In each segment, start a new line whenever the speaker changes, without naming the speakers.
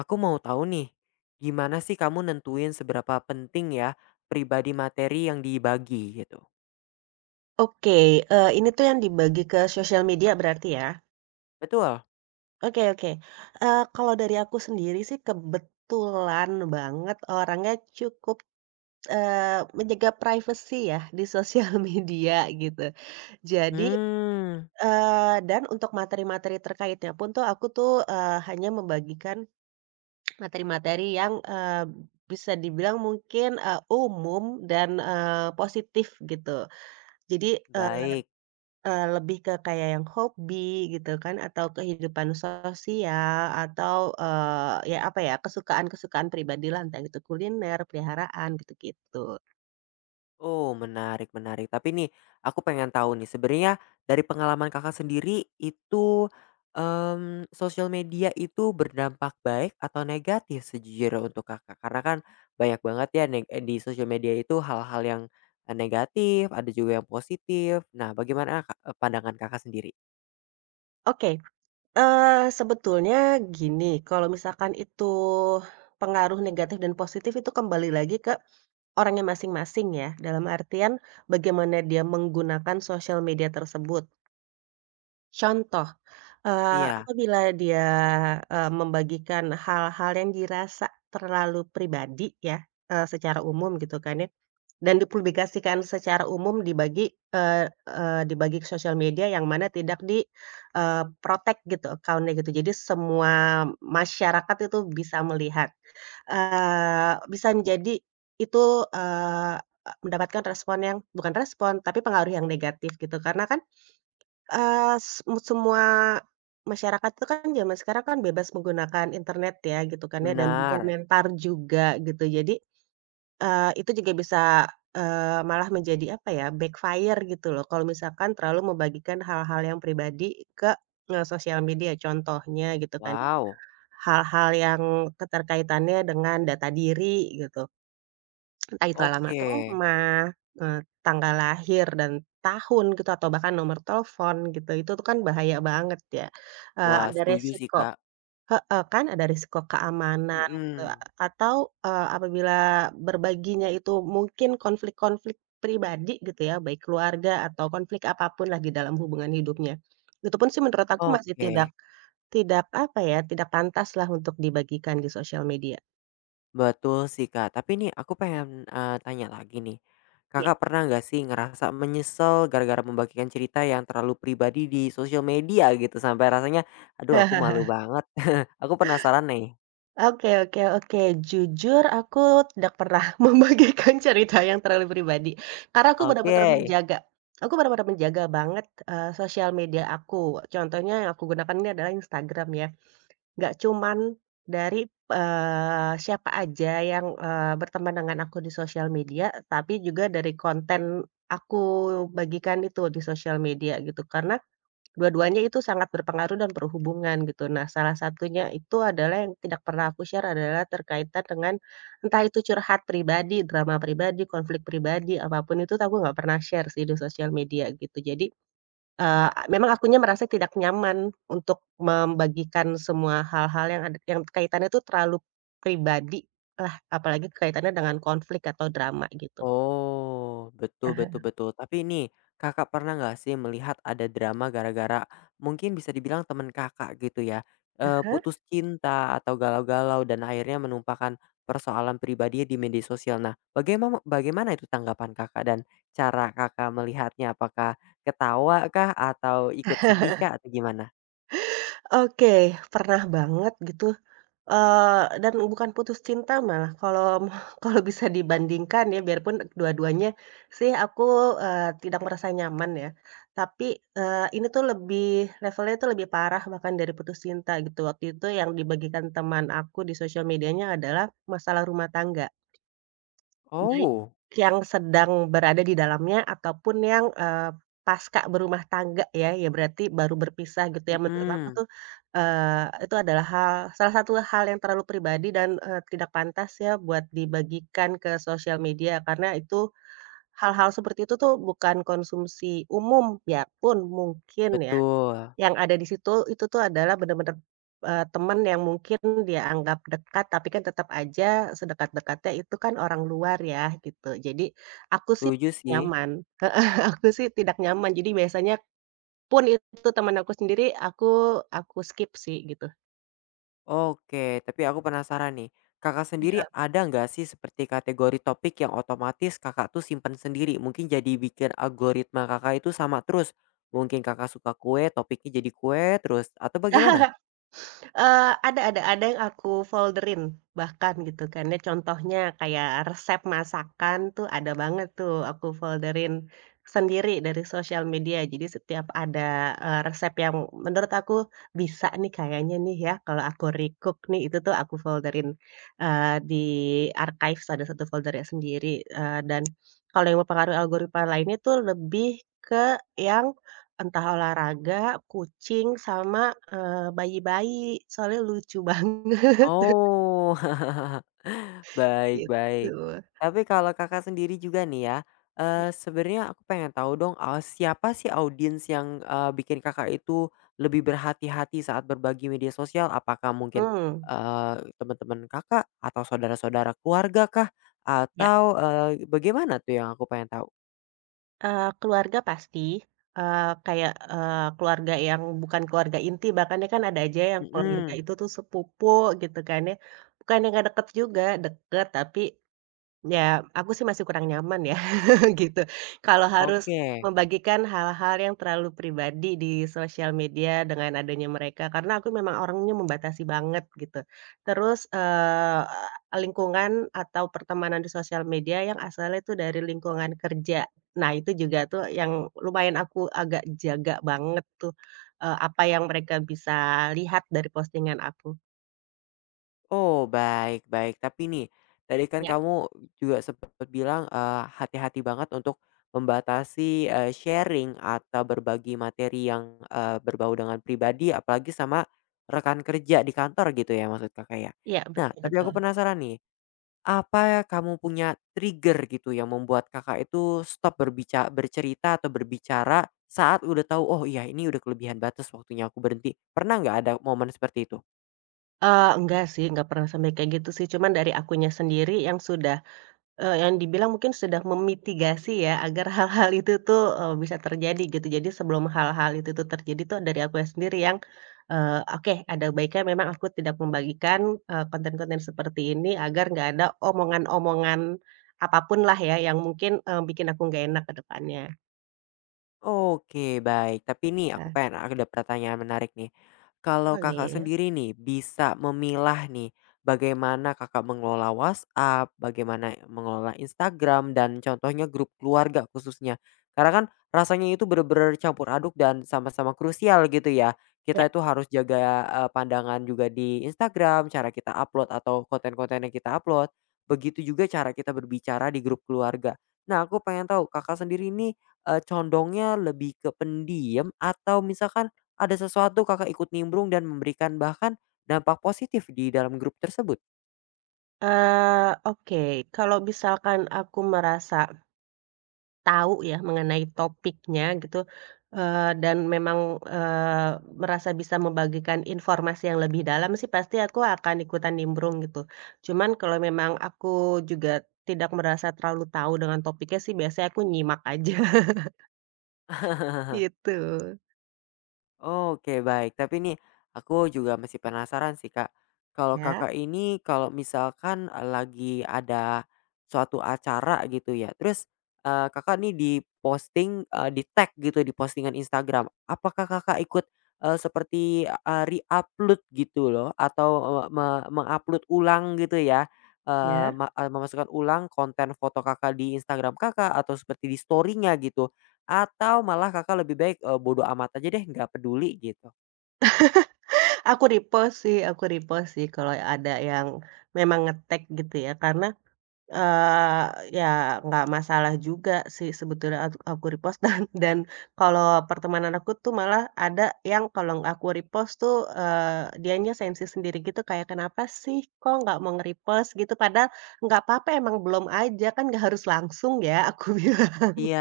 Aku mau tahu nih, gimana sih kamu nentuin seberapa penting ya pribadi materi yang dibagi gitu?
Oke, ini tuh yang dibagi ke sosial media berarti ya?
Betul?
Oke, oke. Kalau dari aku sendiri sih kebetulan banget orangnya cukup, menjaga privasi ya di sosial media gitu. Jadi,
Hmm,
Eee, dan untuk materi-materi terkaitnya pun tuh aku tuh hanya membagikan materi-materi yang, bisa dibilang mungkin, umum dan, positif gitu. Jadi, eh,
baik.
Lebih ke kayak yang hobi gitu kan, atau kehidupan sosial, atau, ya apa ya, kesukaan-kesukaan pribadilah, entah itu kuliner, peliharaan, gitu-gitu.
Oh, menarik, menarik. Tapi nih, aku pengen tahu nih, sebenarnya dari pengalaman kakak sendiri itu sosial media itu berdampak baik atau negatif sejujurnya untuk kakak? Karena kan banyak banget ya di sosial media itu hal-hal yang negatif, ada juga yang positif. Nah, bagaimana Kak, pandangan kakak sendiri?
Oke, sebetulnya gini, kalau misalkan itu pengaruh negatif dan positif itu kembali lagi ke orangnya masing-masing ya, dalam artian bagaimana dia menggunakan sosial media tersebut. Contoh,
Iya.
apabila dia, membagikan hal-hal yang dirasa terlalu pribadi ya, secara umum gitu kan ya, dan dipublikasikan secara umum dibagi, eee eee, dibagi ke sosial media yang mana tidak di, protect gitu account-nya gitu. Jadi semua masyarakat itu bisa melihat, bisa menjadi itu, eee, mendapatkan respon yang bukan respon, tapi pengaruh yang negatif gitu. Karena kan Eee, se semua masyarakat itu kan zaman sekarang kan bebas menggunakan internet ya gitu kan ya dan
Benar.
berkomentar juga gitu. Jadi, itu juga bisa, malah menjadi apa ya, backfire gitu loh kalau misalkan terlalu membagikan hal-hal yang pribadi ke, sosial media. Contohnya gitu kan, ya.
Wow,
Hal-hal yang keterkaitannya dengan data diri gitu. Entah itu alamat
oke.
rumah, eee, tanggal lahir dan tahun gitu, atau bahkan nomor telepon gitu, itu tuh kan bahaya banget ya,
Wah,
ada
setuju sih,
resiko
Kak.
heeh kan, ada resiko keamanan gitu, A-
Mhm,
atau, apabila berbaginya itu mungkin konflik-konflik pribadi gitu ya, baik keluarga atau konflik apapun pun lah di dalam hubungan hidupnya. Itu pun sih menurut aku masih
oke.
tidak tidak apa ya, tidak pantas lah untuk dibagikan di sosial media.
Betul sih, Kak. Tapi nih aku pengen, tanya lagi nih.
Iya.
Kakak pernah nggak sih ngerasa menyesal gara-gara membagikan cerita yang terlalu pribadi di sosial media gitu sampai rasanya, "Aduh aku malu banget." Aku penasaran nih.
Oke, oke, oke. Jujur aku tidak pernah membagikan cerita yang terlalu pribadi, karena aku
Oke.
benar-benar menjaga aku benar-benar menjaga banget, sosial media aku. Contohnya yang aku gunakan ini adalah Instagram ya, nggak cuman dari, siapa aja yang, berteman dengan aku di sosial media, tapi juga dari konten aku bagikan itu di sosial media gitu. Karena dua-duanya itu sangat berpengaruh dan berhubungan gitu. Nah, salah satunya itu adalah yang tidak pernah aku share adalah terkaitan dengan entah itu curhat pribadi, drama pribadi, konflik pribadi, apapun itu aku nggak pernah share sih di sosial media gitu. Jadi, memang akunya merasa tidak nyaman untuk membagikan semua hal-hal yang ada yang kaitannya itu terlalu pribadi lah, apalagi kaitannya dengan konflik atau drama gitu.
Oh, betul
Ah.
betul betul. Tapi ini, Kakak pernah nggak sih melihat ada drama gara-gara mungkin bisa dibilang teman Kakak gitu ya, putus cinta atau galau-galau dan akhirnya menumpahkan persoalan pribadinya di media sosial. Nah, bagaimana bagaimana itu tanggapan Kakak dan cara Kakak melihatnya? Apakah ketawa kah atau ikut sedih kah atau gimana?
Oke, pernah banget gitu. Dan bukan putus cinta malah, kalau kalau bisa dibandingkan ya, biarpun dua-duanya sih aku, tidak merasa nyaman ya. Tapi, ini tuh lebih levelnya tuh lebih parah bahkan dari putus cinta gitu. Waktu itu yang dibagikan teman aku di sosial medianya adalah masalah rumah tangga. Baik
Oh,
yang sedang berada di dalamnya ataupun yang, pasca berumah tangga ya, ya berarti baru berpisah gitu ya, menurut aku
mhm,
tuh, itu adalah salah satu hal yang terlalu pribadi dan, tidak pantas ya buat dibagikan ke sosial media karena itu hal-hal seperti itu tuh bukan konsumsi umum, biarpun mungkin ya
betul.
yang ada di situ, itu tuh adalah bener-bener, temen yang mungkin dia anggap dekat, tapi kan tetap aja sedekat-dekatnya itu kan orang luar ya, gitu. Jadi aku sih
Setuju sih.
nyaman. Aku sih tidak nyaman. Jadi biasanya pun itu teman aku sendiri, aku skip sih gitu.
Oke, tapi aku penasaran nih. Kakak sendiri
Iya.
ada nggak sih seperti kategori topik yang otomatis kakak tuh simpen sendiri? Mungkin jadi bikin algoritma kakak itu sama terus. Mungkin kakak suka kue, topiknya jadi kue terus. Atau bagaimana?
Eee, ada yang aku folderin bahkan gitu kan ya, contohnya kayak resep masakan tuh ada banget tuh aku folderin sendiri dari sosial media. Jadi setiap ada, resep yang menurut aku bisa nih kayaknya nih ya kalau aku recook nih, itu tuh aku folderin di archives ada satu foldernya sendiri, dan kalau yang mempengaruhi algoritma lainnya tuh lebih ke yang entah olahraga, kucing, sama, bayi-bayi, soalnya lucu banget
Oh, Baik baik.
gitu.
Tapi kalau Kakak sendiri juga nih ya,
Ya.
sebenarnya aku pengen tahu dong, siapa sih audiens yang, bikin Kakak itu lebih berhati-hati saat berbagi media sosial? Apakah mungkin,
Mhm,
teman-teman Kakak atau saudara-saudara keluarga kah?
ya,
Atau, bagaimana tuh yang aku pengen tahu?
keluarga pasti, eee, kayak, keluarga yang bukan keluarga inti, bahkan ya kan ada aja yang keluarga
Mhm,
itu tuh sepupu gitu kan ya, bukan yang nggak deket juga, deket tapi ya, aku sih masih kurang nyaman ya, gitu. Kalau harus
oke.
membagikan hal-hal yang terlalu pribadi di sosial media dengan adanya mereka, karena aku memang orangnya membatasi banget gitu. Terus, lingkungan atau pertemanan di sosial media yang asalnya itu dari lingkungan kerja. Nah, itu juga tuh yang lumayan aku agak jaga banget tuh, apa yang mereka bisa lihat dari postingan aku.
Oh, baik baik. Tapi nih, tadi kan
Ya,
kamu juga sempat bilang, hati-hati banget untuk membatasi, sharing atau berbagi materi yang, berbau dengan pribadi apalagi sama rekan kerja di kantor gitu ya maksud Kakak ya?
ya,
Nah,
betul
tapi aku
betul.
penasaran nih, apa kamu punya trigger gitu yang membuat Kakak itu stop berbicara bercerita atau berbicara saat udah tahu, "Oh iya ini udah kelebihan batas waktunya aku berhenti." Pernah nggak ada momen seperti itu?
Enggak sih, enggak pernah sampai kayak gitu sih, cuman dari akunya sendiri yang sudah, yang dibilang mungkin sudah memitigasi ya agar hal-hal itu tuh, bisa terjadi gitu. Jadi sebelum hal-hal itu tuh terjadi tuh dari akunya sendiri yang, oke ada baiknya memang aku tidak membagikan, konten-konten seperti ini agar nggak ada omongan-omongan apapun lah ya yang mungkin, bikin aku nggak enak ke depannya.
Oke, baik. Tapi nih
Nah,
aku pengen ada pertanyaan menarik nih. Kalau Kakak
boleh.
sendiri nih bisa memilah nih bagaimana Kakak mengelola WhatsApp, bagaimana mengelola Instagram dan contohnya grup keluarga khususnya. Karena kan rasanya itu bener-bener campur aduk dan sama-sama krusial gitu ya.
Ya,
Kita itu harus jaga pandangan juga di Instagram, cara kita upload atau konten-konten yang kita upload. Begitu juga cara kita berbicara di grup keluarga. Nah, aku pengen tahu Kakak sendiri ini condongnya lebih ke pendiam atau misalkan ada sesuatu Kakak ikut nimbrung dan memberikan bahkan dampak positif di dalam grup tersebut?
oke kalau misalkan aku merasa tahu ya mengenai topiknya gitu, dan memang, merasa bisa membagikan informasi yang lebih dalam sih pasti aku akan ikutan nimbrung gitu. Cuman kalau memang aku juga tidak merasa terlalu tahu dengan topiknya sih biasanya aku nyimak aja gitu.
Oke baik, tapi nih aku juga masih penasaran sih Kak. Kalau
Ya,
Kakak ini kalau misalkan, lagi ada suatu acara gitu ya, terus, Kakak nih di-posting, di-tag gitu di postingan Instagram, apakah Kakak ikut, seperti, re-upload gitu loh atau, eee, me meng ulang gitu ya,
ya.
memasukkan ulang konten foto Kakak di Instagram Kakak atau seperti di story-nya gitu? Atau malah Kakak lebih baik, bodo amat aja deh, nggak peduli gitu?
Aku repost sih kalau ada yang memang ngetek gitu ya karena ya nggak masalah juga sih sebetulnya aku repost dan kalau pertemanan aku tuh malah ada yang kalau aku repost tuh, dianya sensi sendiri gitu kayak, "Kenapa sih kok nggak mau nge-repost?" Gitu padahal nggak apa-apa emang belum aja kan nggak harus langsung ya aku bilang.
Iya.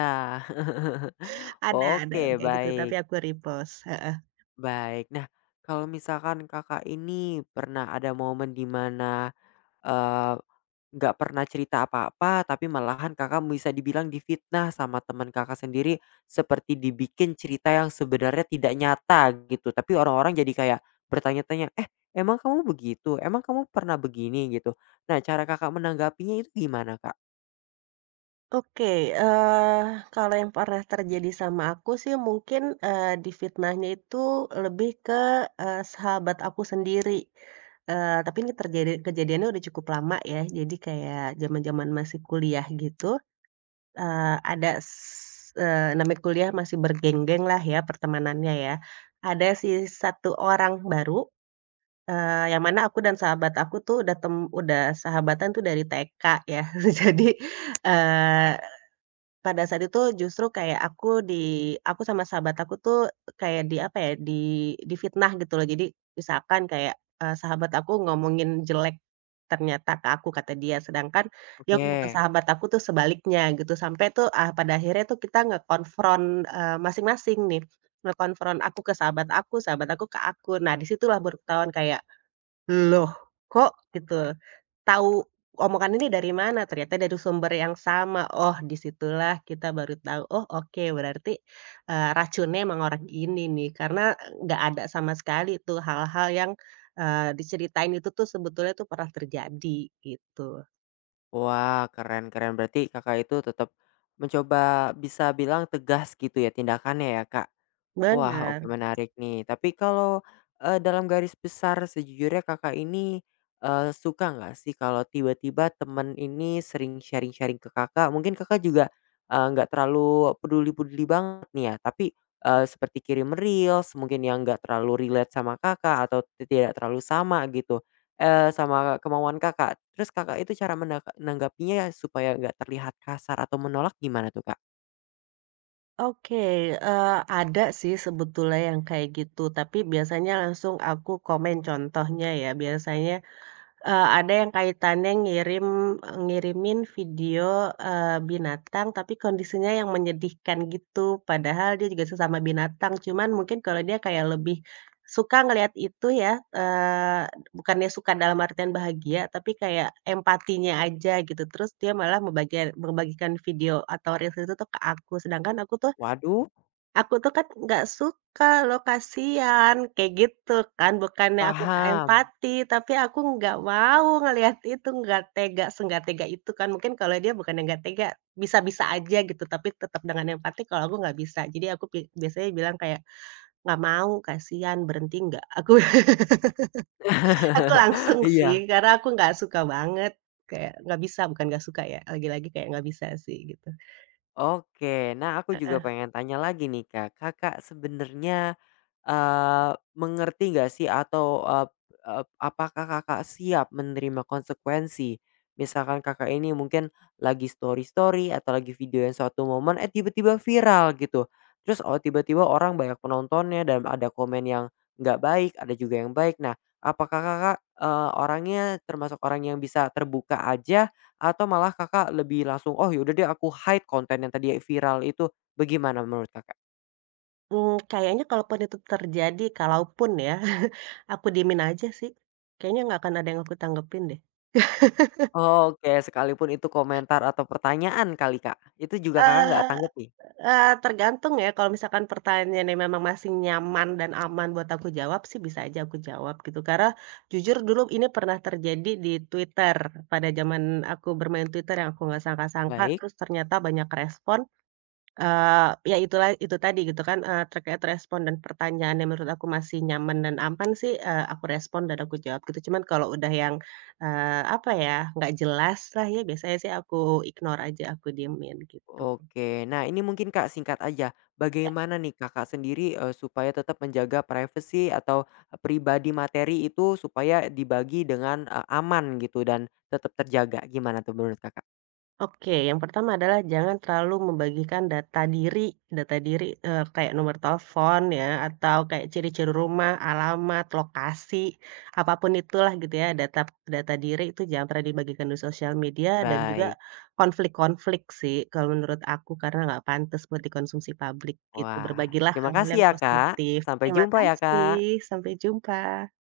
Ada
Oke,
yang kayak gitu
baik
tapi aku repost, heeh.
baik. Nah, kalau misalkan Kakak ini pernah ada momen di mana, eee, nggak pernah cerita apa-apa, tapi malahan Kakak bisa dibilang difitnah sama teman Kakak sendiri, seperti dibikin cerita yang sebenarnya tidak nyata gitu, tapi orang-orang jadi kayak bertanya-tanya, "Eh, emang kamu begitu? Emang kamu pernah begini?" Gitu. Nah, cara Kakak menanggapinya itu gimana, Kak?
Oke, eee, kalau yang pernah terjadi sama aku sih mungkin, difitnahnya itu lebih ke, sahabat aku sendiri, tapi ini terjadi kejadiannya udah cukup lama ya, jadi kayak zaman-zaman masih kuliah gitu, ada namanya kuliah masih bergenggeng lah ya pertemanannya ya. Ada satu orang baru, yang mana aku dan sahabat aku tuh udah sahabatan tuh dari TK ya. Jadi, eee pada saat itu justru kayak aku sama sahabat aku tuh kayak di apa ya, di difitnah gitu loh. Jadi misalkan kayak, sahabat aku ngomongin jelek ternyata ke aku kata dia, sedangkan dia ngomong ke
Oke.
sahabat aku tuh sebaliknya gitu. Sampai tuh, ah, pada akhirnya tuh kita ngekonfront, masing-masing nih, ngekonfront aku ke sahabat aku ke aku. Nah, situlah baru ketahuan kayak, "Loh, kok?" Gitu. Tahu omongan ini dari mana? Ternyata dari sumber yang sama. Oh, disitulah kita baru tahu, oh oke berarti, racunnya emang orang ini nih, karena nggak ada sama sekali tuh hal-hal yang, diceritain itu tuh sebetulnya tuh pernah terjadi gitu.
Wah, keren keren. Berarti Kakak itu tetap mencoba bisa bilang tegas gitu ya tindakannya ya, Kak? Wah, oke
Benar.
menarik nih. Tapi kalau, dalam garis besar sejujurnya Kakak ini, suka nggak sih kalau tiba-tiba temen ini sering sharing-sharing ke Kakak? Mungkin Kakak juga, nggak terlalu peduli-peduli banget nih ya, tapi, seperti kirim reels mungkin yang nggak terlalu relate sama Kakak atau tidak terlalu sama gitu, sama kemauan Kakak. Terus Kakak itu cara menanggapinya ya supaya nggak terlihat kasar atau menolak gimana tuh, Kak?
Oke, eee, ada sih sebetulnya yang kayak gitu, tapi biasanya langsung aku komen contohnya ya. Biasanya, ada yang kaitannya ngirimin video, binatang tapi kondisinya yang menyedihkan gitu, padahal dia juga sesama binatang, cuman mungkin kalau dia kayak lebih suka ngelihat itu ya, bukannya suka dalam artian bahagia, tapi kayak empatinya aja gitu, terus dia malah membagikan video atau reels itu tuh ke aku, sedangkan aku tuh
Waduh,
aku tuh kan nggak suka loh, kasihan, kayak gitu kan. Bukannya aku nggak
paham.
empati, tapi aku nggak mau ngelihat itu, nggak tega, senggak tega itu kan. Mungkin kalau dia bukannya nggak tega, bisa-bisa aja gitu, tapi tetap dengan empati kalau aku nggak bisa. Jadi aku biasanya bilang kayak, "Nggak mau, kasihan, berhenti nggak?" Aku aku langsung
Iya.
sih, karena aku nggak suka banget, kayak nggak bisa, bukan nggak suka ya, lagi-lagi kayak nggak bisa sih, gitu.
Oke, nah aku juga pengen tanya lagi nih Kak, Kakak sebenarnya, mengerti nggak sih atau, eee eee, apakah Kakak siap menerima konsekuensi? Misalkan Kakak ini mungkin lagi story-story atau lagi video yang suatu momen, eh, tiba-tiba viral gitu. Terus, oh, tiba-tiba orang banyak penontonnya dan ada komen yang nggak baik, ada juga yang baik. Nah, apakah Kakak, orangnya termasuk orang yang bisa terbuka aja atau malah Kakak lebih langsung, "Oh yaudah deh aku hide konten yang tadi viral itu." Bagaimana menurut Kakak?
Mmm, kayaknya kalaupun itu terjadi, kalaupun ya, aku diemin aja sih. Kayaknya nggak akan ada yang aku tanggepin deh.
Oke, sekalipun itu komentar atau pertanyaan kali, Kak? Itu juga Kakak nggak
Eee
tanggapi
eee, tergantung ya, kalau misalkan pertanyaannya memang masih nyaman dan aman buat aku jawab sih bisa aja aku jawab gitu. Karena jujur dulu ini pernah terjadi di Twitter, pada zaman aku bermain Twitter yang aku nggak sangka-sangka,
Baik,
terus ternyata banyak respon. Ya itulah itu tadi gitu kan, terkait respon dan pertanyaan yang menurut aku masih nyaman dan aman sih, aku respon dan aku jawab gitu. Cuman kalau udah yang, apa ya, nggak jelas lah ya biasanya sih aku ignore aja, aku diemin gitu.
oke. Nah ini mungkin, Kak, singkat aja, bagaimana nih Kakak sendiri, supaya tetap menjaga privacy atau e, pribadi materi itu supaya dibagi dengan, aman gitu dan tetap terjaga, gimana tuh menurut Kakak?
Oke, yang pertama adalah jangan terlalu membagikan data diri, kayak nomor telepon ya, atau kayak ciri-ciri rumah, alamat, lokasi, apapun itulah gitu ya, data data diri itu jangan pernah dibagikan di sosial media dan juga
Baik.
konflik-konflik sih kalau menurut aku, karena nggak pantas buat dikonsumsi publik gitu.
Wah,
Berbagilah
terima
hal-hal
kasih
yang
ya, Kak.
positif.
Sampai
Terima
jumpa ya,
kasih,
Kak.
sampai jumpa.